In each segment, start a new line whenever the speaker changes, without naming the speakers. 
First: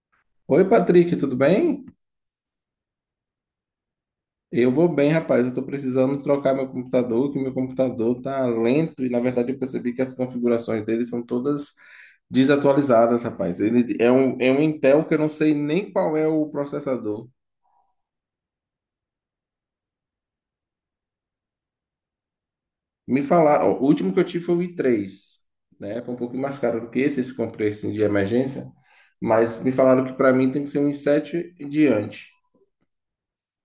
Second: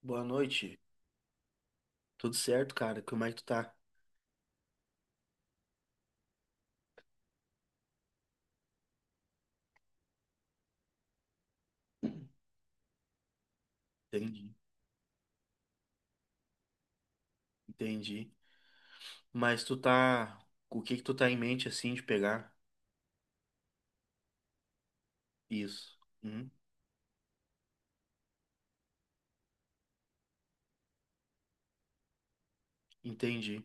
Boa
Oi,
noite.
Patrick, tudo bem?
Tudo certo, cara? Como é que tu tá?
Eu vou bem, rapaz. Eu tô precisando trocar meu computador, que meu computador tá lento e, na verdade, eu percebi que as configurações dele são todas desatualizadas, rapaz. Ele é um, é
Entendi,
um Intel que eu não sei nem qual é o processador.
entendi. Mas tu tá. O que que tu tá em mente assim de pegar?
Me falaram, ó, o último que eu tive foi o i3,
Isso.
né? Foi um pouquinho mais caro do que esse comprei assim, de emergência, mas me falaram que para mim tem que ser um i7 em diante.
Entendi.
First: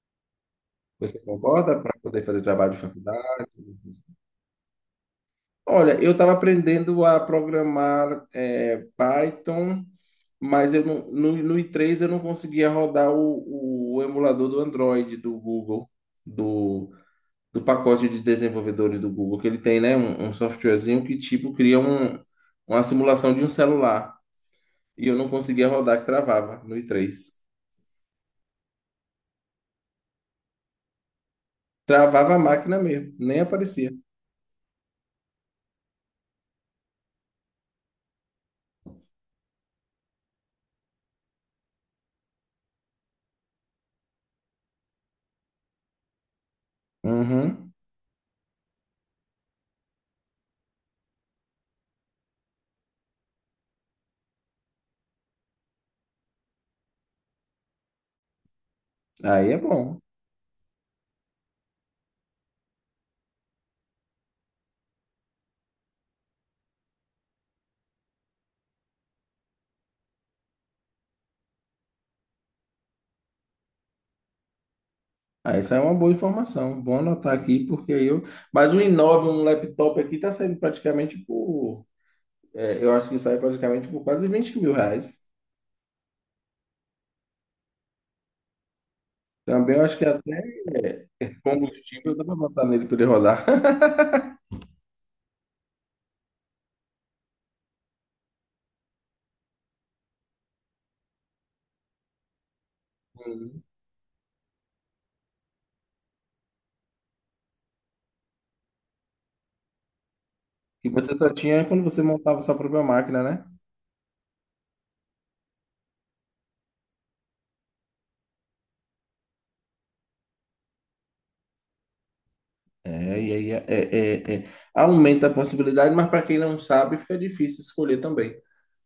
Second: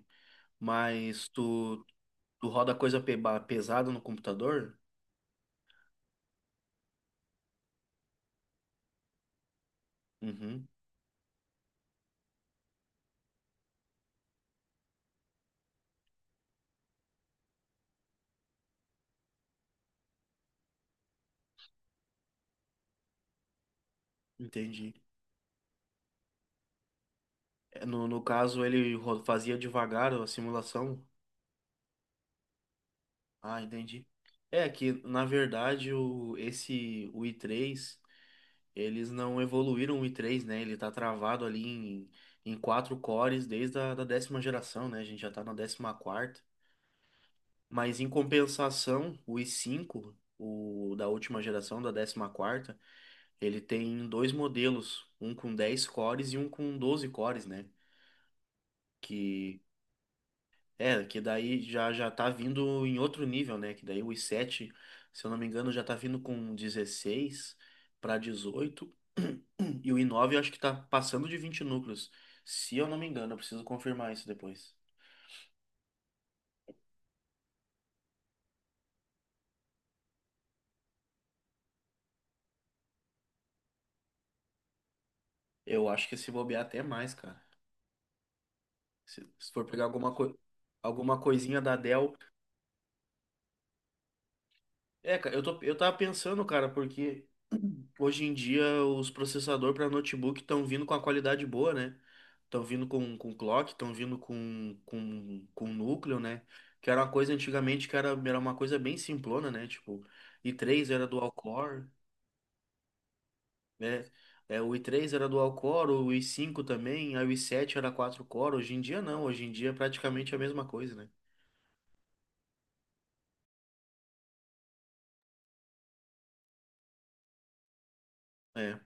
Você
Mas
concorda,
tu,
para poder fazer
tu roda
trabalho de
coisa
faculdade?
pesada no computador?
Olha, eu estava aprendendo a programar Python,
Uhum,
mas eu não, no i3 eu não conseguia rodar o emulador do Android do Google, do, do pacote de desenvolvedores do Google, que ele tem, né, um softwarezinho que tipo cria uma simulação de um celular.
entendi.
E eu não conseguia rodar, que travava no i3.
É, no caso, ele fazia devagar a simulação?
Travava a máquina mesmo, nem
Ah,
aparecia.
entendi. É que, na verdade, o i três. Eles não evoluíram o i3, né? Ele tá travado ali em quatro cores desde a da décima geração, né? A gente já tá na décima quarta.
Uhum.
Mas em compensação, o i5, o da última geração, da décima quarta, ele tem dois modelos, um com 10 cores e um com 12 cores, né?
Aí é
que
bom.
É, que daí já já tá vindo em outro nível, né? Que daí o i7, se eu não me engano, já tá vindo com 16 para 18. E o i9 eu acho que tá passando de 20 núcleos. Se eu não me engano, eu preciso confirmar isso depois.
Ah, essa é uma boa informação. Vou anotar aqui, porque eu. Mas o i9, um laptop aqui, tá saindo praticamente por. Eu acho que sai praticamente por quase 20 mil reais.
Eu acho que se bobear até mais, cara. Se for
Também
pegar
eu acho que até
alguma coisinha da Dell.
combustível dá para botar nele para ele rodar.
É, cara, eu tava pensando, cara, porque hoje em dia, os processadores para notebook estão vindo com a qualidade boa, né? Estão vindo com
Uhum.
clock, estão vindo com núcleo, né? Que era uma coisa antigamente que era uma coisa bem simplona, né? Tipo, i3
E
era
você
dual
só tinha quando
core,
você montava sua própria máquina, né?
né? É, o i3 era dual core, o i5 também, aí o i7 era quatro core. Hoje em dia, não. Hoje em dia é praticamente a mesma coisa, né?
É, e aí aumenta a possibilidade, mas para quem não sabe, fica difícil escolher também.
É,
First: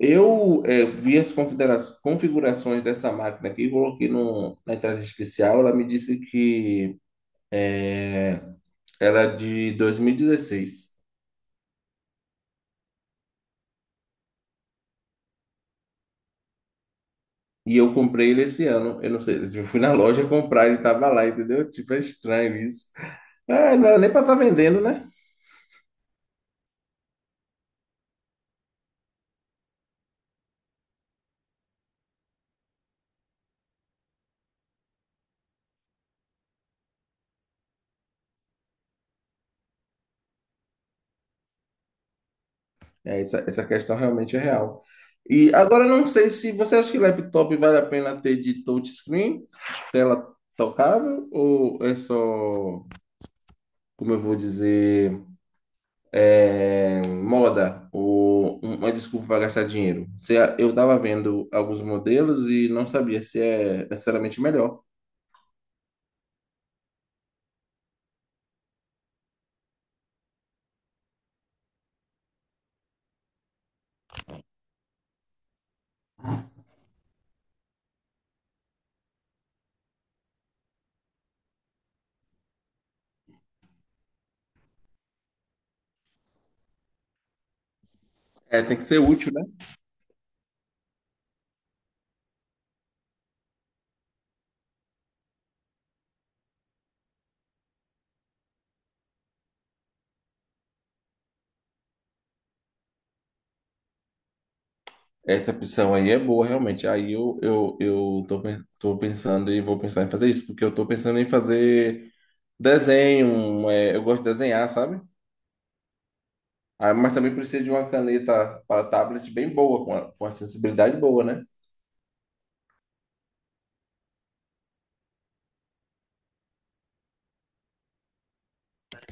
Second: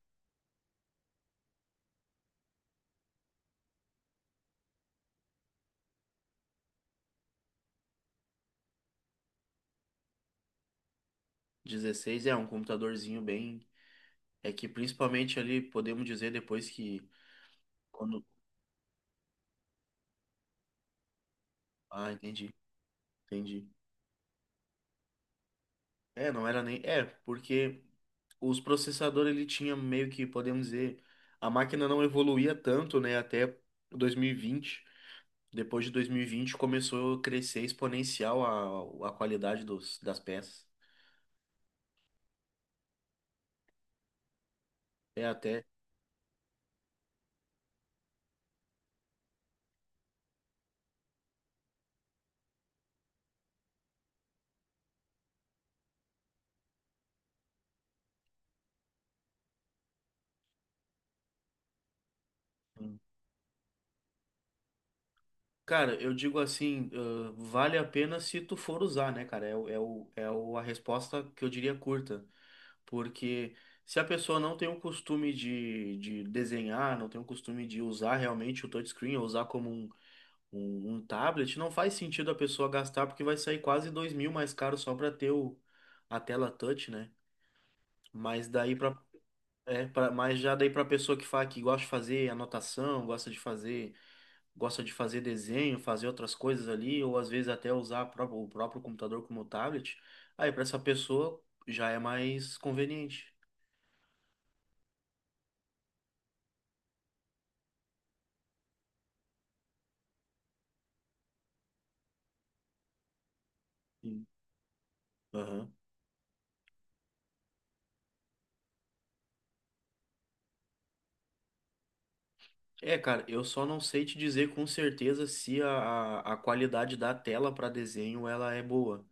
Eu vi as configurações dessa máquina aqui, coloquei no, na inteligência artificial, ela me disse que era de 2016 e dezesseis.
16 é um computadorzinho bem. É que principalmente ali, podemos dizer depois que.
E eu
Quando...
comprei ele esse ano. Eu não sei, eu fui na loja comprar, ele tava lá, entendeu? Tipo, é
Ah, entendi,
estranho isso.
entendi.
Ah, não era nem para estar vendendo, né?
É, não era nem. É, porque os processadores ele tinha meio que, podemos dizer, a máquina não evoluía tanto, né, até 2020. Depois de 2020 começou a crescer exponencial a qualidade dos, das peças.
É, essa questão realmente é real.
É
E
até.
agora eu não sei se você acha que laptop vale a pena ter de touchscreen, tela tocável, ou é só, como eu vou dizer, moda, ou uma desculpa para gastar dinheiro. Se a- eu estava vendo alguns modelos e não sabia se é necessariamente melhor.
Cara, eu digo assim, vale a pena se tu for usar, né, cara? A resposta que eu diria curta. Porque se a pessoa não tem o costume de desenhar, não tem o costume de usar realmente o touchscreen, ou usar como um. Um tablet não faz sentido a pessoa gastar porque vai sair quase dois mil mais caro só para ter a tela touch, né? Mas
É,
daí
tem que
para
ser útil, né?
é, pra, mas Já daí para pessoa que gosta de fazer anotação, gosta de fazer desenho, fazer outras coisas ali, ou às vezes até usar o próprio computador como tablet, aí para essa pessoa já é mais conveniente.
Essa opção aí é boa, realmente. Aí eu tô, tô pensando e vou pensar em fazer isso, porque eu tô pensando em fazer desenho, eu gosto
Sim.
de desenhar, sabe?
Aham.
Ah, mas também precisa de uma caneta para tablet bem boa, com a sensibilidade boa, né?
É, cara, eu só não sei te dizer com certeza se a qualidade da tela para desenho ela é boa.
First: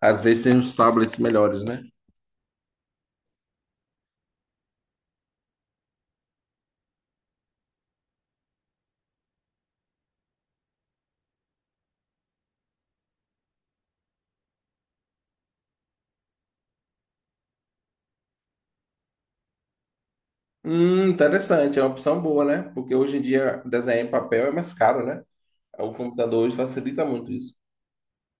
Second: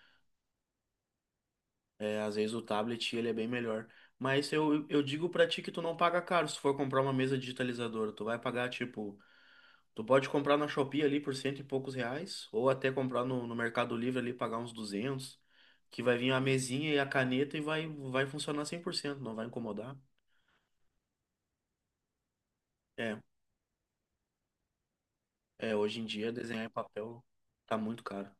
Às vezes tem uns tablets melhores, né?
É, às vezes o tablet ele é bem melhor. Mas eu digo pra ti que tu não paga caro se for comprar uma mesa digitalizadora. Tu vai pagar, tipo, tu pode comprar na Shopee ali por cento e poucos reais, ou até comprar no Mercado Livre ali pagar uns 200 que vai vir a mesinha e a caneta e vai funcionar 100% não vai incomodar.
Interessante, é uma opção boa, né? Porque
É,
hoje em dia desenhar em papel é mais caro, né?
é,
O
hoje em dia
computador hoje
desenhar em
facilita
papel
muito isso.
tá muito caro.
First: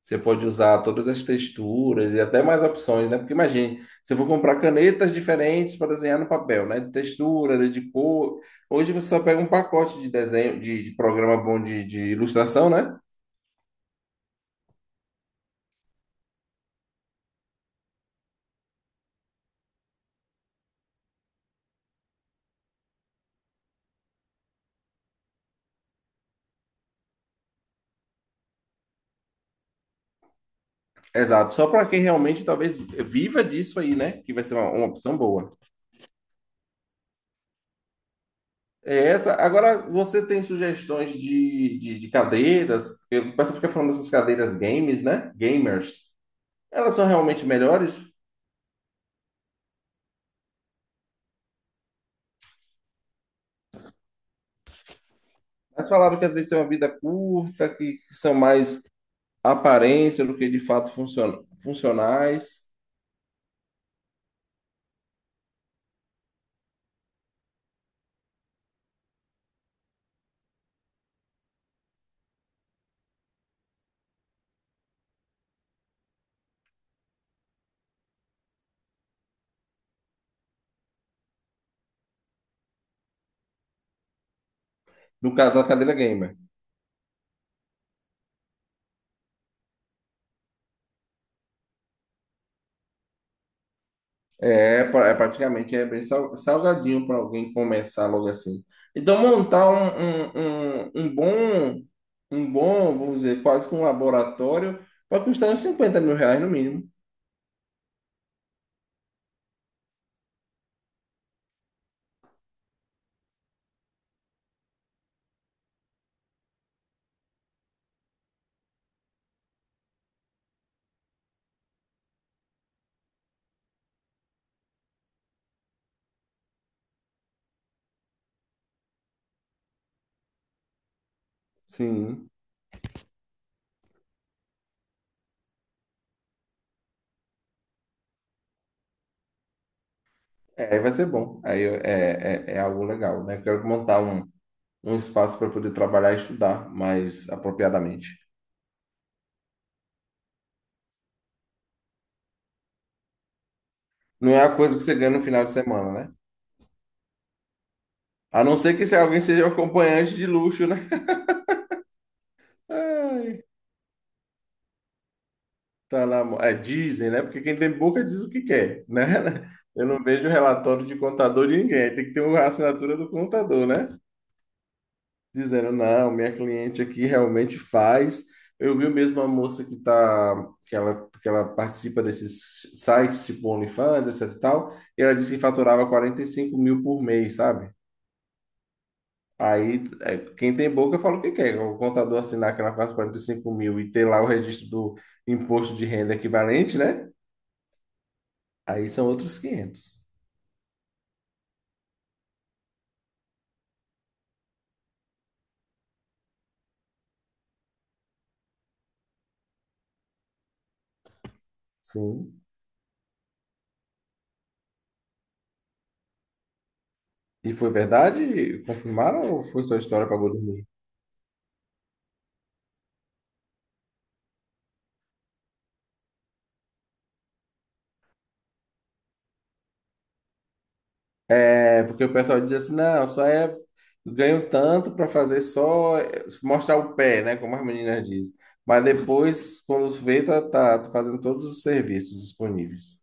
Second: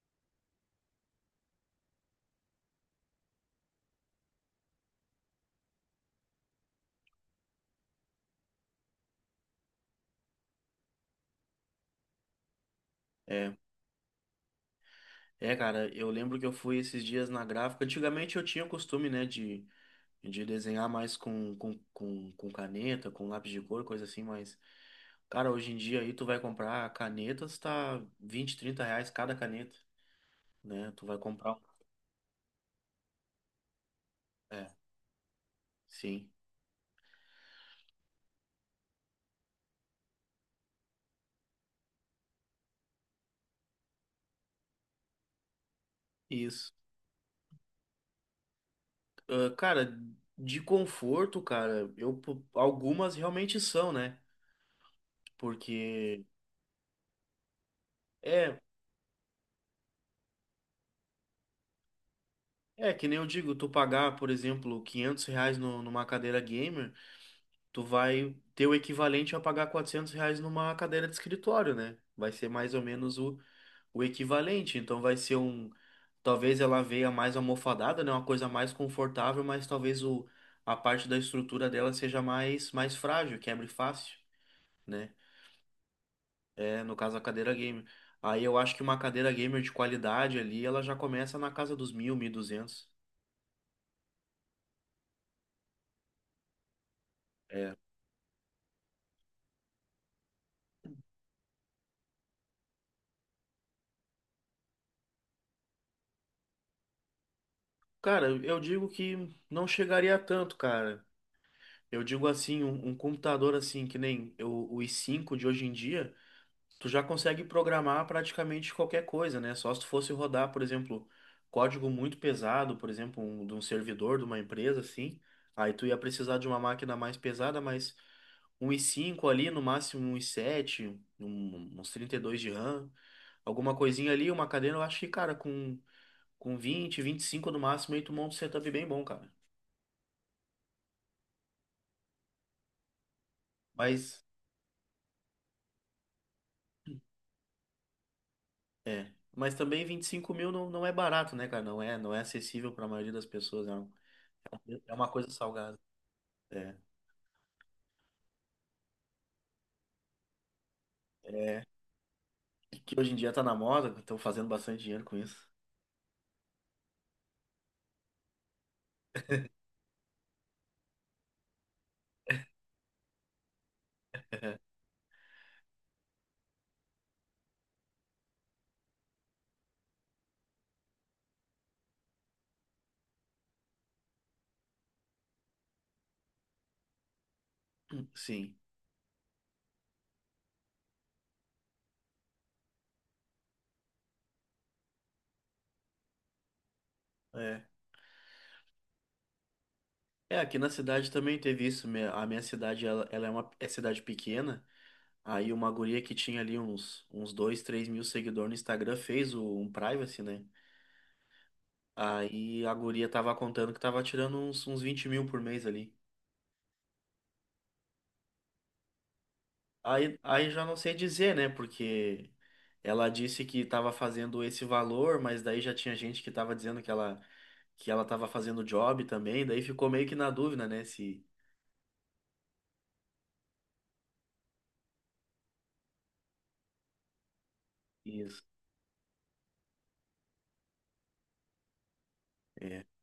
Você pode usar todas as texturas e até mais opções, né? Porque imagine, se eu for comprar canetas diferentes para desenhar no papel, né? De textura, de cor. Hoje você só pega um pacote de desenho, de programa bom de ilustração, né?
É, é, cara, eu lembro que eu fui esses dias na gráfica. Antigamente eu tinha o costume, né, de desenhar mais com caneta, com lápis de cor, coisa assim, mas, cara, hoje em dia aí tu vai comprar canetas, tá 20 30 reais cada caneta, né? Tu vai comprar.
Exato, só para quem realmente talvez viva disso aí, né? Que vai ser
É,
uma opção boa.
sim,
É essa. Agora, você tem sugestões de cadeiras? Porque o pessoal fica falando dessas cadeiras games, né? Gamers.
isso.
Elas são realmente melhores?
Ah, cara, de conforto, cara, algumas realmente são, né?
Mas falaram
Porque
que às vezes tem uma vida curta, que são
é.
mais aparência do que de fato funciona, funcionais.
É, que nem eu digo, tu pagar, por exemplo, 500 reais numa cadeira gamer, tu vai ter o equivalente a pagar 400 reais numa cadeira de escritório, né? Vai ser mais ou menos o equivalente. Então vai ser um. Talvez ela venha mais almofadada, né? Uma coisa mais confortável, mas talvez a parte da estrutura dela seja mais frágil, quebre fácil, né?
No caso da cadeira gamer.
É, no caso a cadeira gamer. Aí eu acho que uma cadeira gamer de qualidade ali, ela já começa na casa dos mil, mil e duzentos.
É, é praticamente bem salgadinho para alguém
É.
começar logo assim. Então, montar um bom, vamos dizer, quase que um laboratório, vai custar uns 50 mil reais no mínimo.
Cara, eu digo que não chegaria a tanto, cara. Eu digo assim, um computador assim, que nem o i5 de hoje em dia. Tu já consegue programar praticamente qualquer coisa, né? Só se tu fosse rodar, por exemplo, código muito pesado, por exemplo, de um servidor de uma empresa, assim, aí tu ia precisar de uma máquina mais pesada, mas um i5 ali, no máximo um i7, uns trinta e
Sim,
dois de RAM, alguma coisinha ali, uma cadeira, eu acho que, cara, com vinte, vinte e cinco no máximo, aí tu monta um setup bem bom, cara.
aí vai ser bom. Aí é algo legal, né? Quero montar
Mas,
um espaço para poder trabalhar e estudar mais apropriadamente.
Mas também 25 mil não é barato, né, cara? Não é acessível para a maioria das pessoas. É um-
Não é a coisa que
é
você
uma
ganha no
coisa
final de
salgada.
semana, né?
É.
A não ser que se alguém seja um acompanhante de luxo, né?
É, que hoje em dia tá
Ai,
na moda, estão fazendo bastante dinheiro com isso.
dizem, né? Porque quem tem boca diz o que quer, né? Eu não vejo relatório de contador de ninguém. Tem que ter uma assinatura do contador, né, dizendo: não, minha cliente aqui realmente faz. Eu vi mesmo a moça que tá, que ela participa desses sites, tipo OnlyFans, etc e tal, e ela disse que faturava 45 mil por mês, sabe?
Sim.
Aí, quem tem boca fala o que quer. O contador assinar que ela faz 45 mil e ter lá o registro do imposto de renda equivalente, né?
É.
Aí são outros quinhentos.
É, aqui na cidade também teve isso. A minha cidade, ela é uma cidade pequena. Aí uma guria que tinha ali uns 2 3 mil seguidores no Instagram fez um privacy, né?
Sim.
Aí a guria tava contando que tava tirando uns 20 mil por mês ali.
E foi verdade? Confirmaram ou foi só história
Aí,
para
aí já
boi.
não sei dizer, né? Porque ela disse que estava fazendo esse valor, mas daí já tinha gente que estava dizendo que ela estava fazendo job também, daí ficou meio que na dúvida, né? Se
É, porque o pessoal diz assim, não, só é ganho tanto para fazer, só mostrar o pé, né, como as meninas dizem.
isso,
Mas depois, quando vê, tá, tá fazendo todos os serviços disponíveis.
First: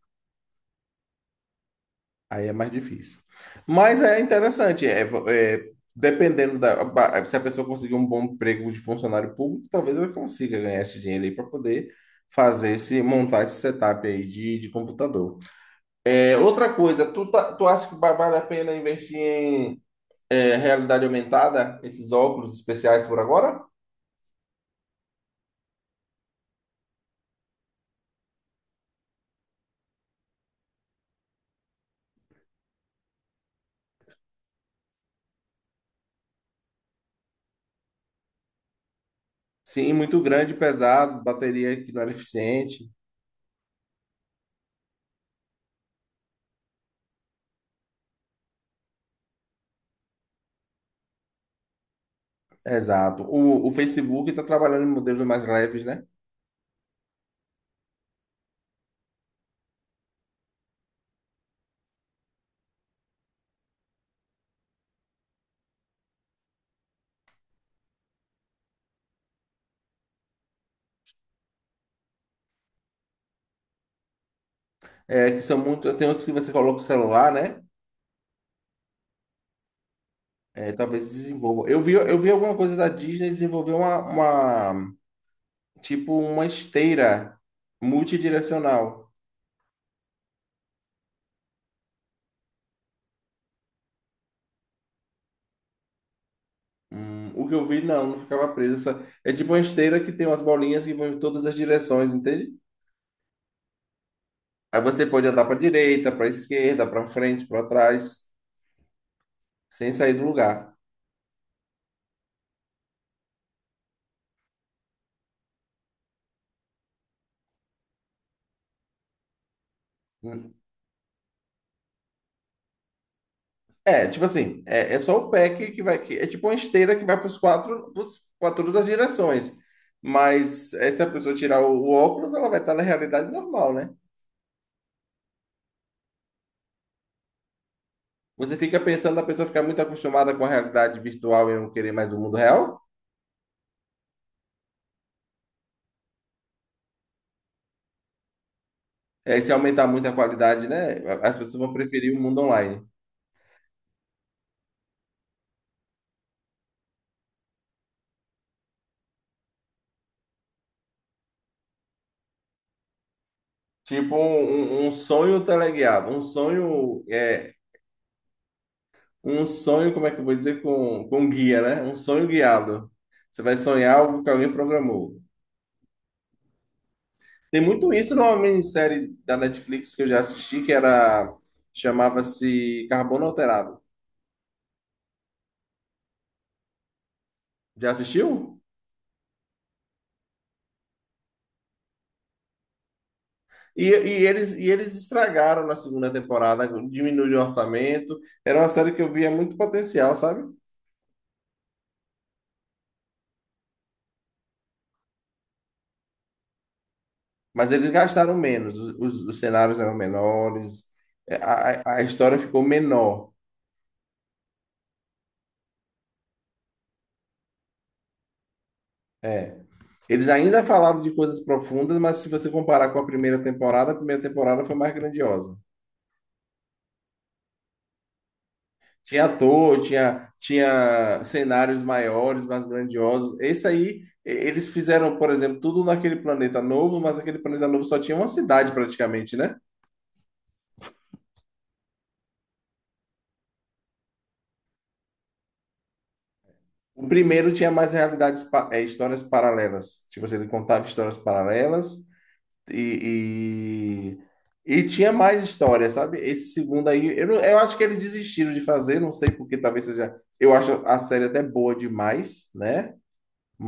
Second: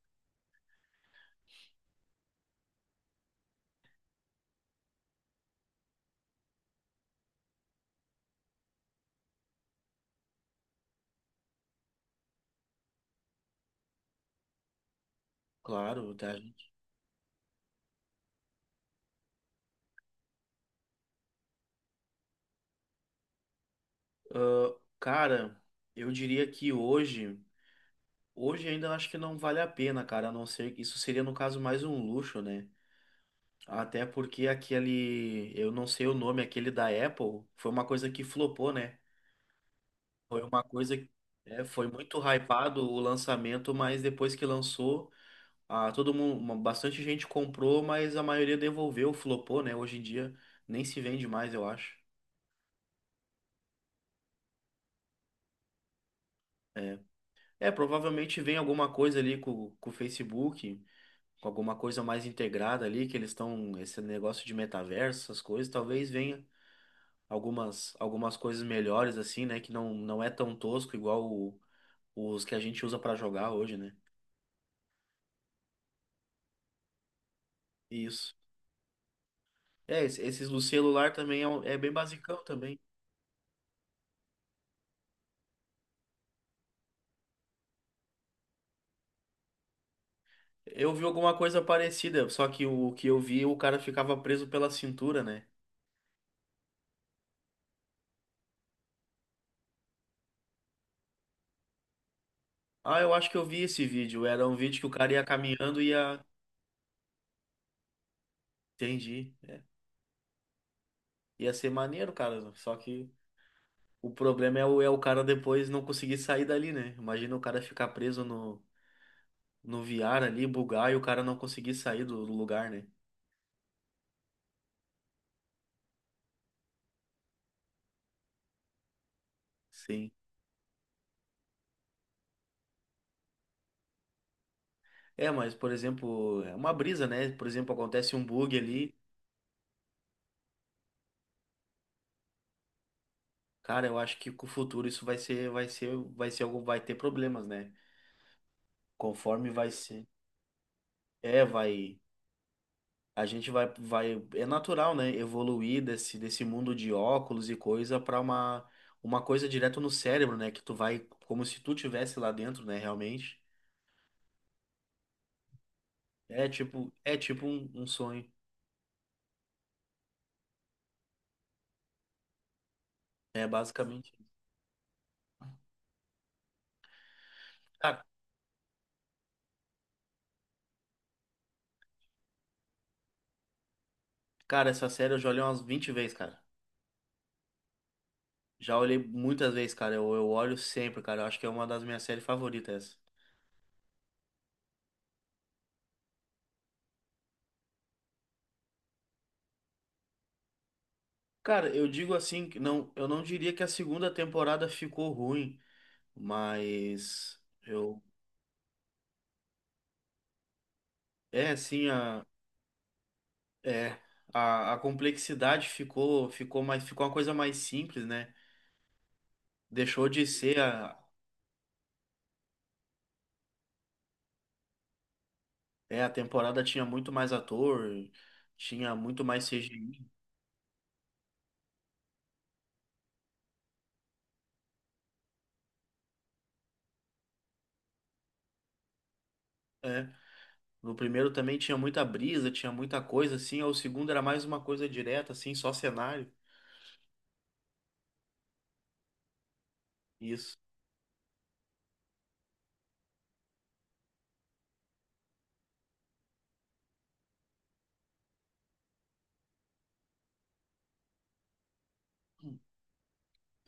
Aí é mais difícil. Mas é interessante, é, dependendo se a pessoa conseguir um bom emprego de funcionário público, talvez ela consiga ganhar esse dinheiro aí para poder fazer esse montar esse setup aí de computador.
claro, tá,
É,
gente.
outra coisa, tu acha que vale a pena investir em realidade aumentada, esses óculos especiais por agora?
Ah, cara, eu diria que hoje, ainda eu acho que não vale a pena, cara, a não ser que isso seria no caso mais um luxo, né? Até porque aquele, eu não sei o nome, aquele da Apple, foi uma coisa que flopou, né?
Sim, muito
Foi
grande,
uma coisa
pesado, bateria
foi
que não era
muito hypado
eficiente.
o lançamento, mas depois que lançou, ah, bastante gente comprou, mas a maioria devolveu, flopou, né? Hoje em dia nem se vende mais, eu acho.
Exato. O Facebook está trabalhando em modelos mais leves, né?
É, é provavelmente vem alguma coisa ali com o Facebook, com alguma coisa mais integrada ali, que eles estão, esse negócio de metaverso, essas coisas, talvez venha algumas coisas melhores assim, né? Que não é tão tosco igual os que a gente usa pra jogar hoje, né?
É, que são muito. Tem outros que você coloca o celular, né?
Isso. É, esses do
É, talvez
celular também
desenvolva.
é
Eu
bem
vi, eu vi
basicão
alguma coisa
também.
da Disney desenvolver uma- tipo uma esteira multidirecional.
Eu vi alguma coisa parecida, só que o que eu vi, o cara ficava preso pela cintura, né?
O que eu vi, não, não ficava preso. Só- é tipo uma esteira que tem umas bolinhas que vão em todas as direções, entende?
Ah, eu acho que eu vi esse vídeo. Era um vídeo
Aí
que o
você
cara ia
pode andar para
caminhando e
direita,
ia.
para esquerda, para frente, para trás,
Entendi.
sem sair do lugar.
Ia ser maneiro, cara. Só que o problema é o cara depois não conseguir sair dali, né? Imagina o cara ficar preso no VR ali, bugar e o cara não conseguir sair do lugar, né?
É, tipo assim, é só o pé que vai. É tipo uma esteira que vai para os quatro, para todas as direções.
Sim.
Mas se a pessoa tirar o óculos, ela vai estar na realidade normal, né?
É, mas, por exemplo, é uma brisa, né? Por exemplo, acontece um bug
Você fica
ali.
pensando, a pessoa ficar muito acostumada com a realidade virtual e não querer mais o mundo real.
Cara, eu acho que com o futuro isso vai ter problemas, né?
É,
Conforme
se
vai
aumentar
ser,
muito a qualidade, né? As
é,
pessoas vão
vai,
preferir o mundo online.
a gente é natural, né? Evoluir desse mundo de óculos e coisa para uma coisa direto no cérebro, né? Que tu vai, como se tu tivesse lá dentro, né? Realmente,
Tipo um sonho teleguiado, um
é tipo,
sonho,
é tipo um sonho,
um sonho, como é que eu vou dizer, com guia, né? Um sonho guiado. Você
é
vai sonhar
basicamente.
algo que alguém programou. Tem muito
Cara,
isso numa minissérie da Netflix que eu já assisti, que era, chamava-se Carbono Alterado.
cara, essa série eu já olhei umas 20 vezes, cara.
Já assistiu?
Já olhei muitas vezes, cara. Eu olho sempre, cara. Eu acho que é uma das minhas séries favoritas.
E eles estragaram na segunda temporada, diminuíram o orçamento. Era uma série que eu via muito potencial, sabe?
Cara, eu digo assim, que não, eu não diria que a segunda temporada ficou ruim, mas
Mas eles
eu
gastaram menos, os cenários eram menores, é,
é
a,
assim
a a
a
história ficou menor.
é a complexidade ficou uma coisa mais simples, né?
É.
Deixou de
Eles
ser
ainda
a
falaram de coisas profundas, mas se você comparar com a primeira temporada foi mais grandiosa.
é a temporada tinha muito mais ator, tinha muito
Tinha
mais
ator,
CGI,
tinha cenários maiores, mais grandiosos. Esse aí, eles fizeram, por exemplo, tudo naquele planeta novo, mas aquele planeta novo só tinha uma cidade praticamente, né?
é. No primeiro também tinha muita brisa, tinha muita coisa assim, o segundo era mais uma coisa direta assim, só cenário.
O primeiro tinha mais realidades, histórias paralelas. Tipo, assim, ele
Isso.
contava histórias paralelas. E, e tinha mais história, sabe? Esse segundo aí, eu, não- eu acho que eles desistiram de fazer, não sei porque talvez seja. Eu acho a série até boa demais, né?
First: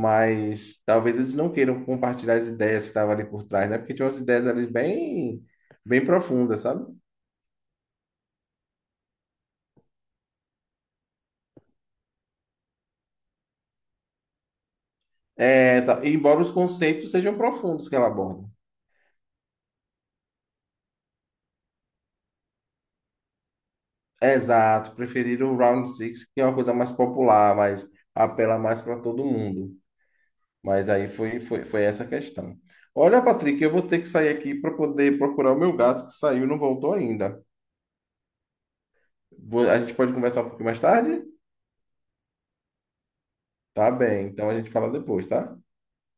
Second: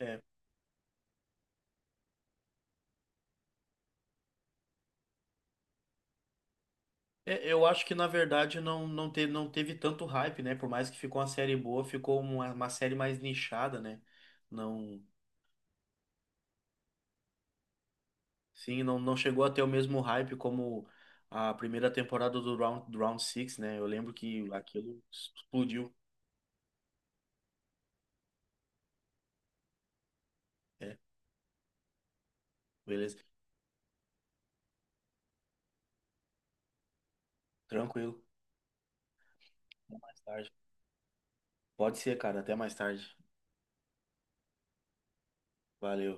É,
talvez eles não queiram compartilhar as ideias que estavam ali por trás, né? Porque tinha umas ideias ali bem, bem profundas, sabe?
é, eu acho que na verdade não teve tanto hype, né? Por mais que ficou uma série boa, ficou uma série mais nichada, né? Não,
É, embora os conceitos sejam profundos que ela aborda.
sim, não chegou a ter o mesmo hype como a primeira temporada do Round six, né? Eu lembro que
Exato,
aquilo
preferiram o Round
explodiu.
Six, que é uma coisa mais popular, mas apela mais para todo mundo. Mas
É,
aí foi, essa questão. Olha,
beleza.
Patrick, eu vou ter que sair aqui para poder procurar o meu gato que saiu e não voltou ainda.
Tranquilo.
A gente
Até
pode
mais
conversar um
tarde.
pouquinho mais tarde?
Pode ser, cara. Até mais tarde.
Tá bem, então a gente fala depois, tá?
Valeu.